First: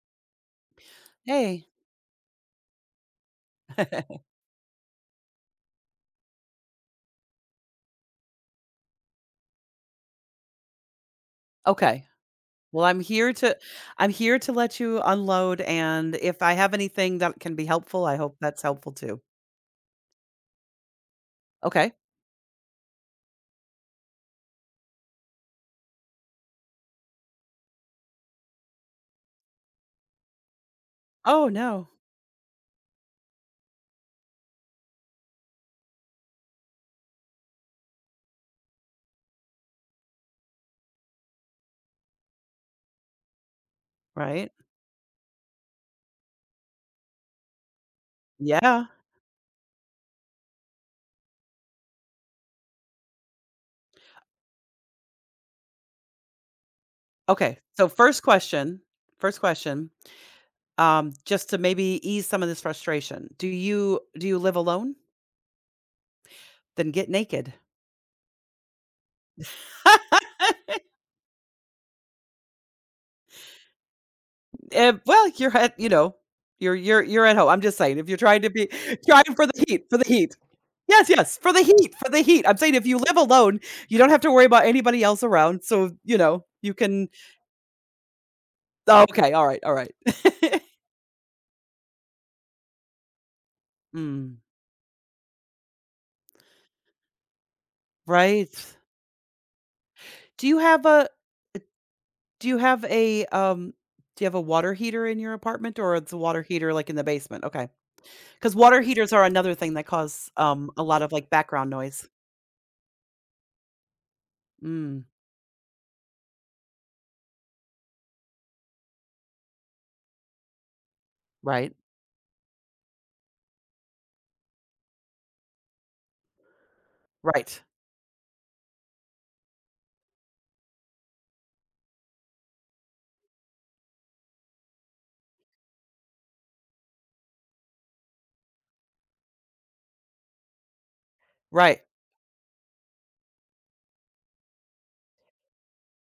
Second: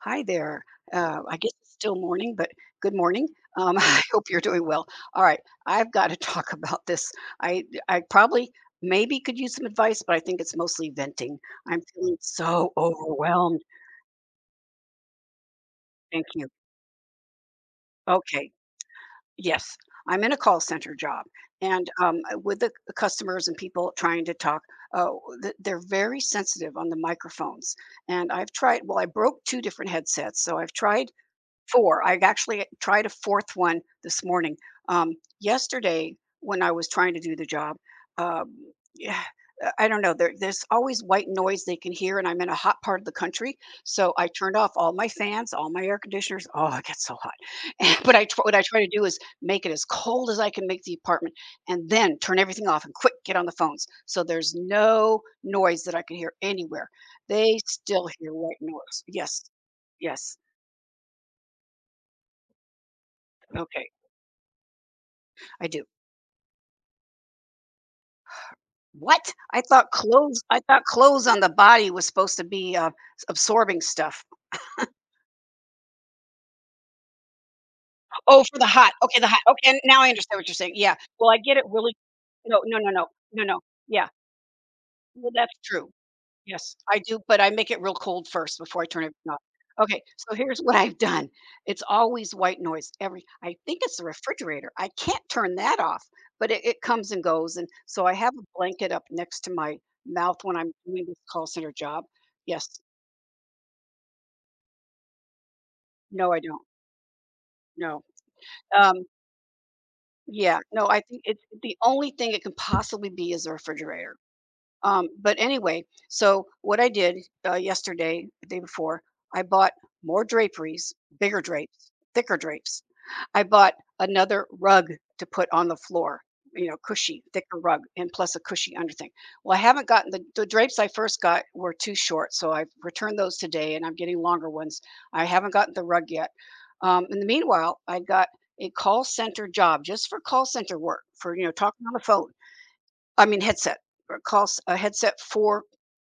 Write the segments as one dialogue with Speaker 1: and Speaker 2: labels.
Speaker 1: Hi there. I guess
Speaker 2: Hey.
Speaker 1: it's still morning, but good morning. I hope you're doing well. All right, I've got to talk about this. I probably maybe could use some advice, but I think it's mostly venting. I'm
Speaker 2: Okay.
Speaker 1: feeling so
Speaker 2: Well, I'm here to
Speaker 1: overwhelmed.
Speaker 2: I'm here to let you unload, and
Speaker 1: Thank
Speaker 2: if
Speaker 1: you.
Speaker 2: I have anything that can be helpful, I hope
Speaker 1: Okay.
Speaker 2: that's helpful too.
Speaker 1: Yes, I'm in a call center job, and
Speaker 2: Okay.
Speaker 1: with the customers and people trying to talk, uh, they're very sensitive on the microphones. And I've tried. Well, I broke two different headsets, so I've tried
Speaker 2: Oh, no.
Speaker 1: 4. I actually tried a 4th one this morning. Um, yesterday, when I was trying to do the job, um, yeah, I don't know, there's always white noise they can hear, and I'm in a hot part of the country, so I
Speaker 2: Right?
Speaker 1: turned off all my fans, all my air conditioners. Oh, it gets so hot. And but I tr what I try
Speaker 2: Yeah.
Speaker 1: to do is make it as cold as I can make the apartment and then turn everything off and quick get on the phones, so there's no noise that I can hear anywhere. They
Speaker 2: Okay. So
Speaker 1: still
Speaker 2: first
Speaker 1: hear white
Speaker 2: question,
Speaker 1: noise.
Speaker 2: first
Speaker 1: Yes.
Speaker 2: question,
Speaker 1: Yes.
Speaker 2: um, just to maybe ease some of this frustration. Do
Speaker 1: Okay.
Speaker 2: you do you live alone?
Speaker 1: I do.
Speaker 2: Then get naked.
Speaker 1: What? I thought clothes on the body was supposed to be, s absorbing stuff.
Speaker 2: Well, you're at, you're at home. I'm just saying, if you're trying
Speaker 1: Oh,
Speaker 2: to
Speaker 1: for the
Speaker 2: be
Speaker 1: hot. Okay, the
Speaker 2: trying
Speaker 1: hot.
Speaker 2: for the
Speaker 1: Okay, and
Speaker 2: heat, for
Speaker 1: now
Speaker 2: the
Speaker 1: I
Speaker 2: heat.
Speaker 1: understand what you're saying. Yeah.
Speaker 2: Yes,
Speaker 1: Well,
Speaker 2: yes,
Speaker 1: I
Speaker 2: for
Speaker 1: get
Speaker 2: the
Speaker 1: it
Speaker 2: heat,
Speaker 1: really
Speaker 2: for the heat. I'm
Speaker 1: No,
Speaker 2: saying
Speaker 1: no,
Speaker 2: if
Speaker 1: no,
Speaker 2: you
Speaker 1: no.
Speaker 2: live
Speaker 1: No,
Speaker 2: alone,
Speaker 1: no.
Speaker 2: you
Speaker 1: Yeah.
Speaker 2: don't have to worry about anybody else
Speaker 1: Well, that's
Speaker 2: around,
Speaker 1: true.
Speaker 2: so, you
Speaker 1: Yes, I
Speaker 2: can.
Speaker 1: do, but I make it real cold first before I
Speaker 2: Oh,
Speaker 1: turn it
Speaker 2: okay,
Speaker 1: off.
Speaker 2: alright, alright.
Speaker 1: Okay, so here's what I've done. It's always white noise every I think it's the
Speaker 2: Mm,
Speaker 1: refrigerator. I can't turn that off, but it comes and goes, and so I have a
Speaker 2: right.
Speaker 1: blanket up next to my mouth
Speaker 2: Do
Speaker 1: when
Speaker 2: you
Speaker 1: I'm
Speaker 2: have
Speaker 1: doing
Speaker 2: a
Speaker 1: this call center job.
Speaker 2: do you
Speaker 1: Yes.
Speaker 2: have a, um do you have a water heater in your apartment, or it's a
Speaker 1: No, I
Speaker 2: water
Speaker 1: don't.
Speaker 2: heater, like, in the basement? Okay,
Speaker 1: No,
Speaker 2: because water
Speaker 1: um,
Speaker 2: heaters are another thing that cause,
Speaker 1: yeah,
Speaker 2: a
Speaker 1: no, I
Speaker 2: lot of,
Speaker 1: think
Speaker 2: like,
Speaker 1: it's
Speaker 2: background
Speaker 1: the
Speaker 2: noise.
Speaker 1: only thing it can possibly be is a refrigerator.
Speaker 2: Mm,
Speaker 1: But anyway, so what I did yesterday, the day before, I bought more draperies, bigger
Speaker 2: right,
Speaker 1: drapes, thicker drapes. I bought another rug to put on the floor, you know, cushy, thicker
Speaker 2: right,
Speaker 1: rug, and plus a cushy under thing. Well, I haven't gotten the drapes I first got were too short, so I've returned those today and I'm getting longer ones. I haven't gotten the rug yet. In the meanwhile, I got a call center job just for call center work for, you know,
Speaker 2: right,
Speaker 1: talking on the phone I mean headset, or calls a headset for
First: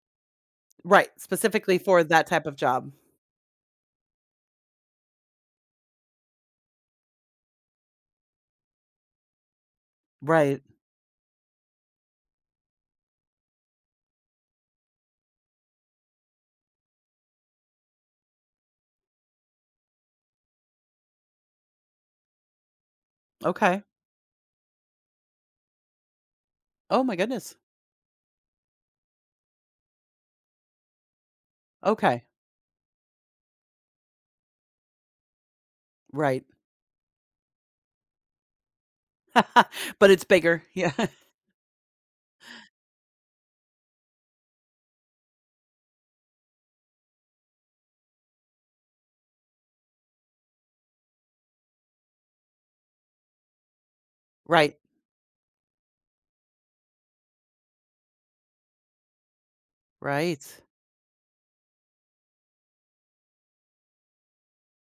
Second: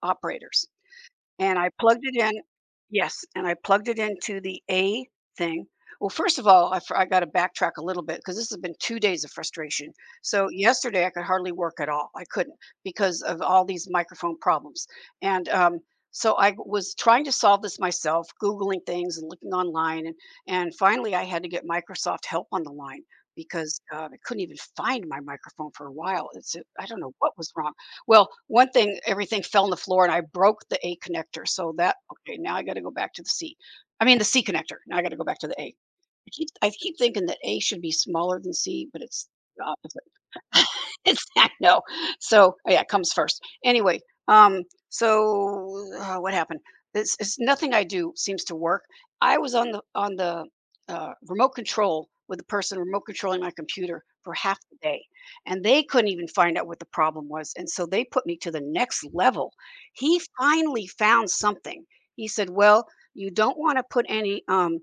Speaker 1: operators.
Speaker 2: right,
Speaker 1: And I
Speaker 2: specifically for
Speaker 1: plugged it
Speaker 2: that
Speaker 1: in
Speaker 2: type of job.
Speaker 1: yes, and I plugged it into the A thing. Well, first of all, I gotta backtrack a little bit because this has been 2 days of frustration. So,
Speaker 2: Right,
Speaker 1: yesterday, I could hardly work at all. I couldn't because of all these microphone problems. And, um, so I was trying to solve this myself, Googling things and looking online, and finally, I had to get Microsoft help on the line because,
Speaker 2: okay.
Speaker 1: I couldn't even find my microphone for a while. It's I don't
Speaker 2: Oh
Speaker 1: know
Speaker 2: my
Speaker 1: what was
Speaker 2: goodness.
Speaker 1: wrong. Well, one thing, everything fell on the floor and I broke the A connector. So that,
Speaker 2: Okay,
Speaker 1: okay, now I got to go back to the C. I mean, the C connector. Now I got to go back to the A. I
Speaker 2: right.
Speaker 1: keep, I keep thinking that A should be smaller than C, but it's the opposite.
Speaker 2: But it's bigger, yeah.
Speaker 1: it's I know. So oh yeah, it comes first. Anyway, um, what happened? It's nothing I do seems to work. I was on the remote control with the person remote controlling my computer for half the
Speaker 2: Right,
Speaker 1: day, and they couldn't even find out what the problem was, and so they put me to the next level. He
Speaker 2: right.
Speaker 1: finally found something. He said, "Well, you don't want to put any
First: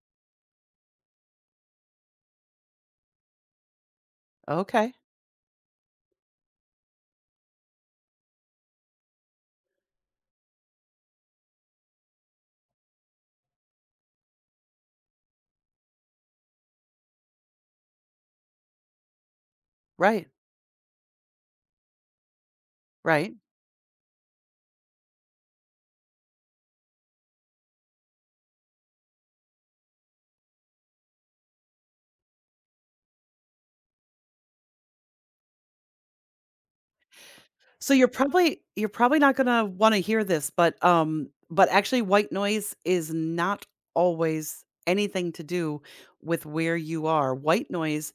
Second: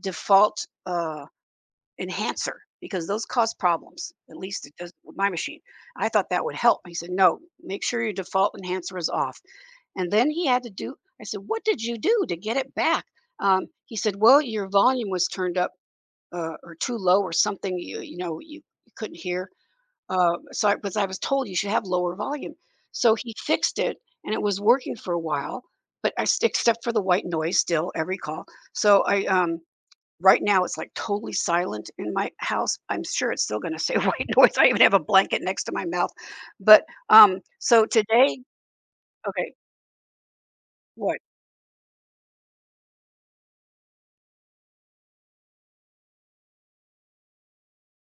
Speaker 1: default." Enhancer because those cause problems. At least it does
Speaker 2: Okay,
Speaker 1: with my machine. I thought that would help. He said, "No, make sure your default enhancer is off." And then he had to do. I said, "What did you do to get it back?" He said, "Well, your volume was turned up or too low or something. You know, you couldn't hear."
Speaker 2: right,
Speaker 1: Because I was told you should have lower volume, so he
Speaker 2: right.
Speaker 1: fixed it and it was working for a while. But except for the white noise, still every call. So I Right now, it's, like, totally silent in my house. I'm sure it's still gonna say white noise. I even have a blanket next to my mouth, but, so
Speaker 2: So you're
Speaker 1: today
Speaker 2: probably you're probably not
Speaker 1: okay,
Speaker 2: gonna wanna hear this,
Speaker 1: what?
Speaker 2: but actually white noise is not always anything to do with where you are. White noise,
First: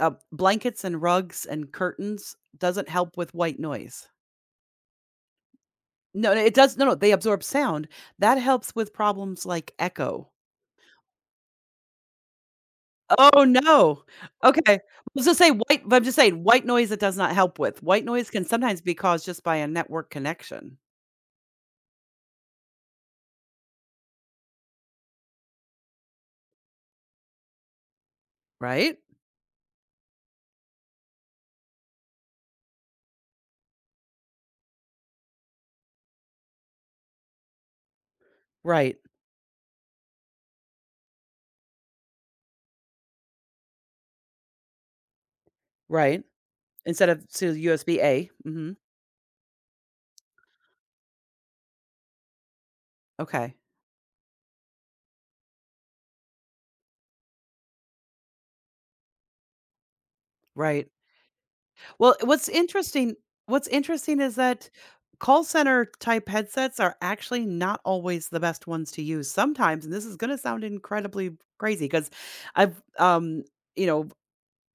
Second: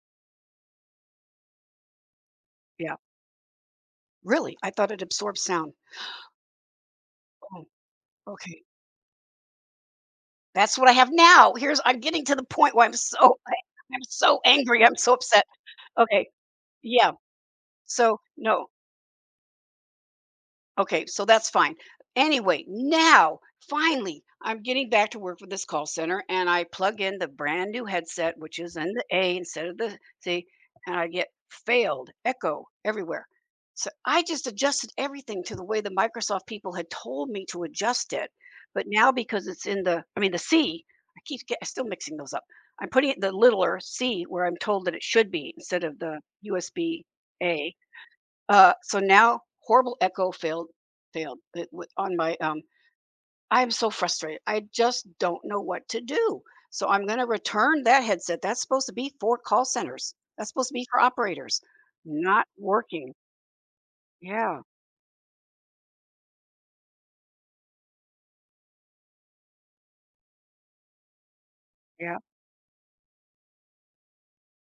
Speaker 2: blankets and rugs and curtains doesn't
Speaker 1: Yeah.
Speaker 2: help with white noise.
Speaker 1: Really? I thought it absorbed sound.
Speaker 2: No, no, they absorb
Speaker 1: Oh,
Speaker 2: sound. That
Speaker 1: okay.
Speaker 2: helps with problems like echo.
Speaker 1: That's what I have now. Here's I'm getting to the point where I'm so
Speaker 2: Oh,
Speaker 1: I'm
Speaker 2: no.
Speaker 1: so
Speaker 2: Okay.
Speaker 1: angry. I'm so upset.
Speaker 2: I'm just
Speaker 1: Okay.
Speaker 2: saying white noise it
Speaker 1: Yeah.
Speaker 2: does not help with. White
Speaker 1: So,
Speaker 2: noise can
Speaker 1: no
Speaker 2: sometimes be caused just by a network connection,
Speaker 1: okay, so that's fine. Anyway, now finally, I'm getting back to work with this call center and I plug in the brand new headset, which is in
Speaker 2: right?
Speaker 1: the A instead of the C, and I get failed, echo everywhere. So I just adjusted everything to the way the Microsoft people had told me to adjust it. But
Speaker 2: Right,
Speaker 1: now because it's in the, I mean, the C, still mixing those up. I'm putting it the littler C where I'm told that it should be instead of the
Speaker 2: right.
Speaker 1: USB
Speaker 2: Instead of to
Speaker 1: A
Speaker 2: USB A. Mhm.
Speaker 1: so now horrible echo failed on my
Speaker 2: Okay.
Speaker 1: I'm so frustrated. I just don't know what to do. So I'm going to return that headset. That's supposed to be for call centers. That's supposed to be
Speaker 2: Right.
Speaker 1: for operators.
Speaker 2: Well,
Speaker 1: Not
Speaker 2: what's
Speaker 1: working.
Speaker 2: interesting what's interesting is
Speaker 1: Yeah.
Speaker 2: that call center type headsets are actually not always the best ones to use sometimes, and this is gonna sound incredibly crazy because 'cause
Speaker 1: Yeah.
Speaker 2: I've, um, you know,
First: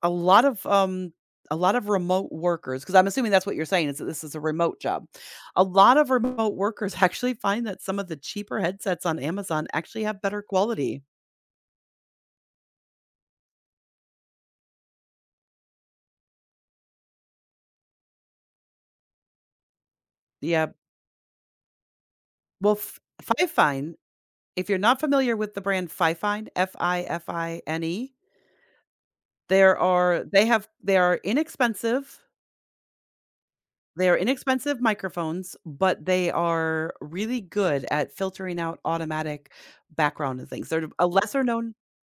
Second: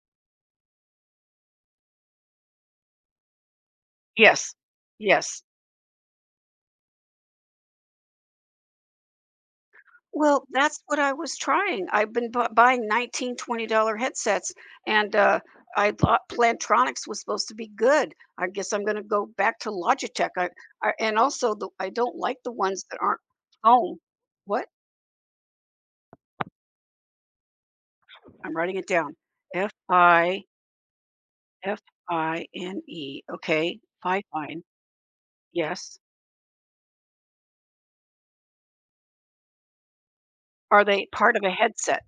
Speaker 2: a lot of, a lot of remote workers. Because 'cause I'm assuming that's what you're saying is that this is a
Speaker 1: Yes.
Speaker 2: remote job.
Speaker 1: Yes.
Speaker 2: A lot of remote workers actually find that some of the cheaper headsets on Amazon actually have better
Speaker 1: Well, that's what
Speaker 2: quality.
Speaker 1: I was trying. I've been bu buying 19, dollars headsets, and, I thought Plantronics was supposed to be good. I guess I'm gonna go back to Logitech. I
Speaker 2: Yeah.
Speaker 1: I and also the I don't like the
Speaker 2: Well,
Speaker 1: ones
Speaker 2: F
Speaker 1: that aren't
Speaker 2: Fifine,
Speaker 1: foam. What?
Speaker 2: if you're not familiar with the brand Fifine, Fifine,
Speaker 1: I'm writing it down.
Speaker 2: there are they have they are inexpensive.
Speaker 1: Fifine. Okay,
Speaker 2: They are
Speaker 1: fine.
Speaker 2: inexpensive microphones,
Speaker 1: Yes.
Speaker 2: but they are really good at filtering out automatic background and things.
Speaker 1: Are
Speaker 2: They're
Speaker 1: they
Speaker 2: a
Speaker 1: part of
Speaker 2: lesser
Speaker 1: a
Speaker 2: known
Speaker 1: headset?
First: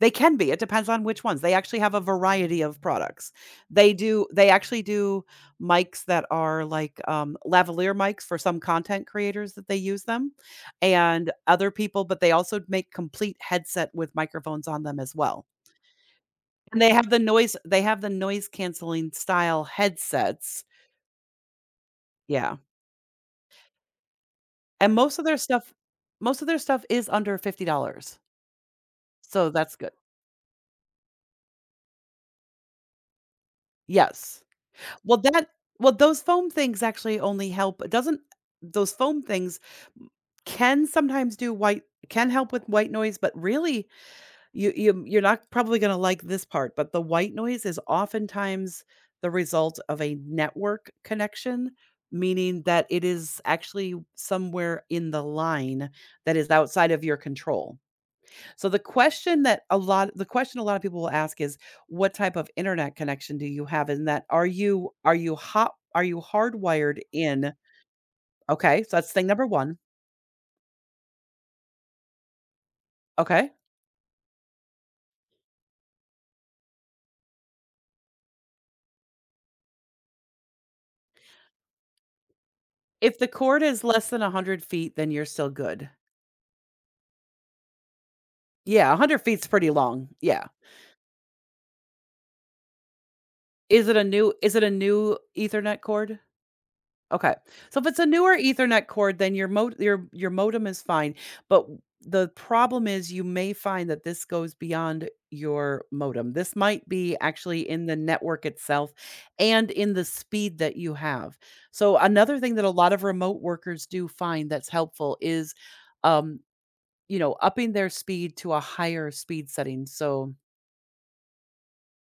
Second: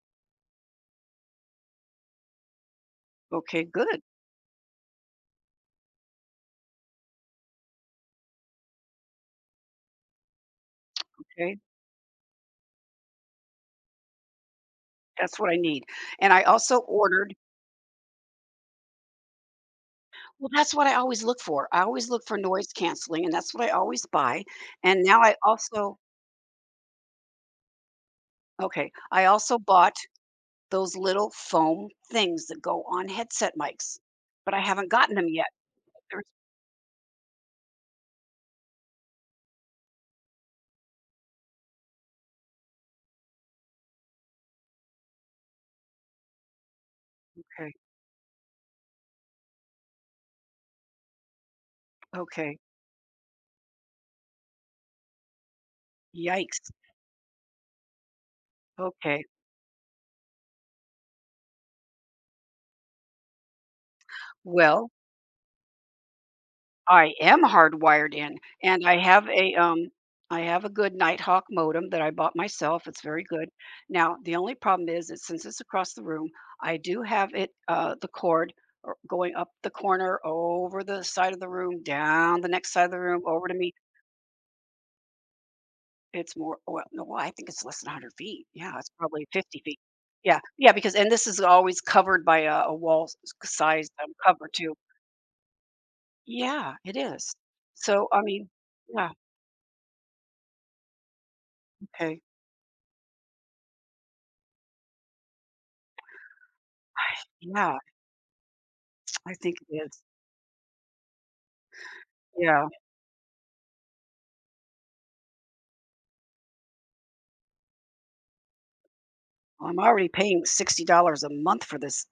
Speaker 2: They can be, it depends on which ones. They actually have a variety of products.
Speaker 1: Okay,
Speaker 2: They
Speaker 1: good.
Speaker 2: do they actually do mics that are like, lavalier mics for some content creators that they use them, and
Speaker 1: Okay,
Speaker 2: other people but they also make complete headset with microphones on them as
Speaker 1: that's
Speaker 2: well.
Speaker 1: what I need. And I also
Speaker 2: And they have the
Speaker 1: ordered
Speaker 2: noise they have the noise canceling style
Speaker 1: well,
Speaker 2: headsets.
Speaker 1: that's what I always look for. I always look for
Speaker 2: Yeah,
Speaker 1: noise canceling, and that's what I always buy,
Speaker 2: and
Speaker 1: and
Speaker 2: most
Speaker 1: now
Speaker 2: of
Speaker 1: I
Speaker 2: their stuff
Speaker 1: also
Speaker 2: most of their stuff is under $50,
Speaker 1: okay, I
Speaker 2: so
Speaker 1: also
Speaker 2: that's good.
Speaker 1: bought those little foam things that go on headset mics,
Speaker 2: Yes.
Speaker 1: but I haven't gotten
Speaker 2: Well,
Speaker 1: them yet.
Speaker 2: those
Speaker 1: They're
Speaker 2: foam things actually only help, it doesn't, those foam things can sometimes do white, can help with white noise, but really, you're not probably gonna like this part, but the white noise
Speaker 1: okay,
Speaker 2: is oftentimes the result of a network connection,
Speaker 1: okay,
Speaker 2: meaning that it is actually somewhere in the line that is
Speaker 1: yikes,
Speaker 2: outside of your control. So
Speaker 1: okay.
Speaker 2: the question a lot of people will ask is what type of internet connection do you have? And that are
Speaker 1: Well
Speaker 2: you are you hot are you hardwired
Speaker 1: I am
Speaker 2: in?
Speaker 1: hardwired in,
Speaker 2: Okay,
Speaker 1: and
Speaker 2: so that's thing number one.
Speaker 1: I have a good Nighthawk modem that I bought myself, it's very good.
Speaker 2: Okay.
Speaker 1: Now, the only problem is that since it's across the room, I do have it, the cord or going up the corner, over the side of the room, down the next side of the
Speaker 2: If
Speaker 1: room,
Speaker 2: the
Speaker 1: over to
Speaker 2: cord
Speaker 1: me.
Speaker 2: is less than 100 feet, then you're still good.
Speaker 1: It's more well, no, well, I think it's less than 100 feet. Yeah, it's
Speaker 2: Yeah, 100
Speaker 1: probably
Speaker 2: feet's
Speaker 1: 50
Speaker 2: pretty
Speaker 1: feet.
Speaker 2: long.
Speaker 1: Yeah,
Speaker 2: Yeah.
Speaker 1: yeah, because and this is always covered by a wall
Speaker 2: Is
Speaker 1: sized,
Speaker 2: it a new
Speaker 1: cover
Speaker 2: is it a
Speaker 1: too.
Speaker 2: new ethernet cord?
Speaker 1: Yeah, it is.
Speaker 2: Okay. So if it's a
Speaker 1: So, I
Speaker 2: newer
Speaker 1: mean
Speaker 2: Ethernet
Speaker 1: yeah,
Speaker 2: cord, then your mo your modem is fine, but w
Speaker 1: okay.
Speaker 2: the problem is you may find that this goes beyond your modem. This might be actually
Speaker 1: Yeah,
Speaker 2: in the network itself
Speaker 1: I think
Speaker 2: and
Speaker 1: it
Speaker 2: in
Speaker 1: is.
Speaker 2: the speed that you have. So another thing that
Speaker 1: Yeah,
Speaker 2: a lot of remote workers do find that's helpful is, um, upping their speed to a higher speed
Speaker 1: I'm
Speaker 2: setting.
Speaker 1: already
Speaker 2: So
Speaker 1: paying $60 a month for this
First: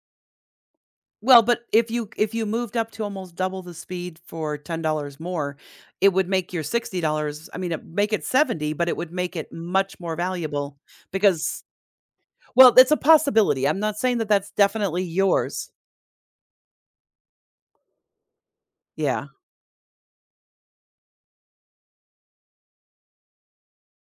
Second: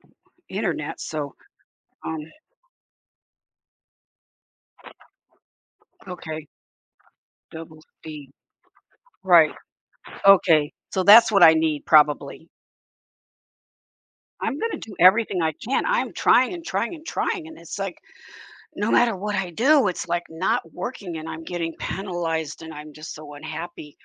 Speaker 1: internet, so,
Speaker 2: well, but
Speaker 1: um,
Speaker 2: if you moved up to almost double the speed for $10 more, it would
Speaker 1: okay,
Speaker 2: make your $60 I mean,
Speaker 1: double
Speaker 2: it make it
Speaker 1: speed.
Speaker 2: 70, but it would make
Speaker 1: Right,
Speaker 2: it much more
Speaker 1: okay,
Speaker 2: valuable.
Speaker 1: so that's what I
Speaker 2: Because
Speaker 1: need probably.
Speaker 2: Well, it's a possibility. I'm not saying that that's
Speaker 1: I'm gonna do
Speaker 2: definitely
Speaker 1: everything I
Speaker 2: yours.
Speaker 1: can. I'm trying and trying and trying, and it's like, no matter
Speaker 2: Yeah.
Speaker 1: what I do, it's like not working and I'm getting penalized and I'm just so unhappy.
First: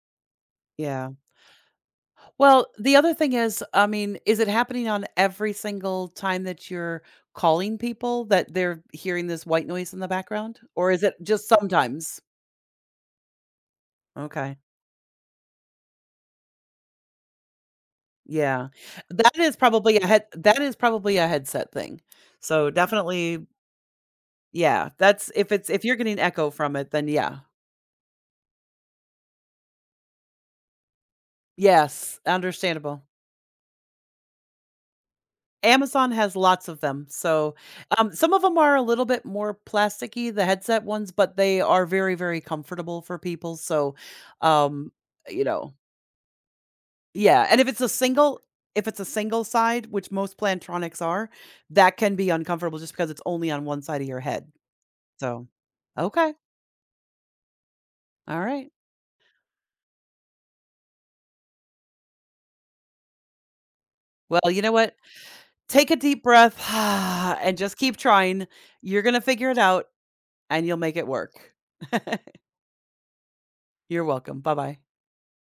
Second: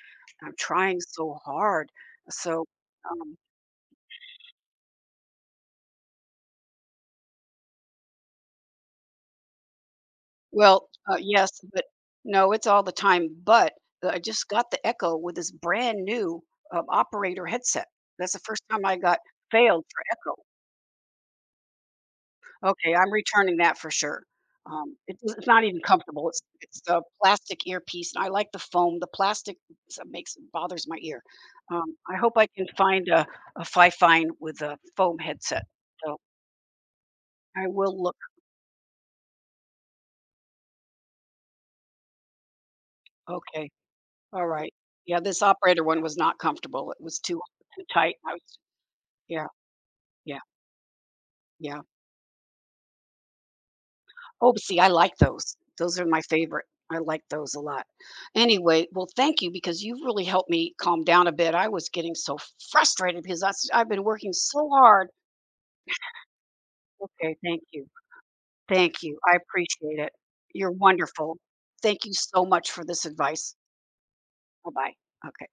Speaker 1: I'm trying
Speaker 2: Yeah.
Speaker 1: so hard. So,
Speaker 2: Well, the other thing
Speaker 1: um
Speaker 2: is, I mean, is it happening on every single time that you're calling people that they're hearing this white noise in the background?
Speaker 1: Well,
Speaker 2: Or is it just
Speaker 1: yes, but
Speaker 2: sometimes?
Speaker 1: no, it's all the time, but I just
Speaker 2: Okay.
Speaker 1: got the Echo with this brand new, operator headset. That's the first
Speaker 2: Yeah.
Speaker 1: time I got
Speaker 2: That is
Speaker 1: failed
Speaker 2: probably
Speaker 1: for
Speaker 2: a head
Speaker 1: Echo.
Speaker 2: that is probably a headset thing. So
Speaker 1: Okay, I'm
Speaker 2: definitely,
Speaker 1: returning that for sure.
Speaker 2: yeah,
Speaker 1: It
Speaker 2: that's
Speaker 1: does it's
Speaker 2: if
Speaker 1: not
Speaker 2: it's
Speaker 1: even
Speaker 2: if you're getting
Speaker 1: comfortable. It's
Speaker 2: echo from
Speaker 1: it's
Speaker 2: it,
Speaker 1: a
Speaker 2: then yeah.
Speaker 1: plastic earpiece, and I like the foam. The plastic s makes bothers my ear. I
Speaker 2: Yes,
Speaker 1: hope I can
Speaker 2: understandable.
Speaker 1: find a Fi-Fine with a foam headset,
Speaker 2: Amazon
Speaker 1: so
Speaker 2: has lots of them. So,
Speaker 1: I will look.
Speaker 2: some of them are a little bit more plasticky, the headset ones, but they are very, very comfortable for people.
Speaker 1: Okay,
Speaker 2: So,
Speaker 1: all right.
Speaker 2: um,
Speaker 1: Yeah, this
Speaker 2: you know,
Speaker 1: operator one was not comfortable. It was
Speaker 2: yeah. And
Speaker 1: too tight. I was
Speaker 2: if it's a single
Speaker 1: yeah,
Speaker 2: side, which most
Speaker 1: yeah,
Speaker 2: Plantronics are,
Speaker 1: yeah.
Speaker 2: that can be uncomfortable just because it's only on one side of your head.
Speaker 1: Oh, see, I like
Speaker 2: So,
Speaker 1: those. Those are my
Speaker 2: okay.
Speaker 1: favorite. I like those a lot.
Speaker 2: All right.
Speaker 1: Anyway, well, thank you because you've really helped me calm down a bit. I was getting so frustrated because that's I've been working
Speaker 2: Well, you
Speaker 1: so
Speaker 2: know what?
Speaker 1: hard.
Speaker 2: Take a deep breath
Speaker 1: Okay,
Speaker 2: and
Speaker 1: thank
Speaker 2: just
Speaker 1: you.
Speaker 2: keep trying. You're
Speaker 1: Thank
Speaker 2: going
Speaker 1: you.
Speaker 2: to
Speaker 1: I
Speaker 2: figure it out
Speaker 1: appreciate it.
Speaker 2: and
Speaker 1: You're
Speaker 2: you'll make it
Speaker 1: wonderful.
Speaker 2: work.
Speaker 1: Thank you so much for this advice.
Speaker 2: You're welcome. Bye bye.
Speaker 1: Bye-bye. Okay.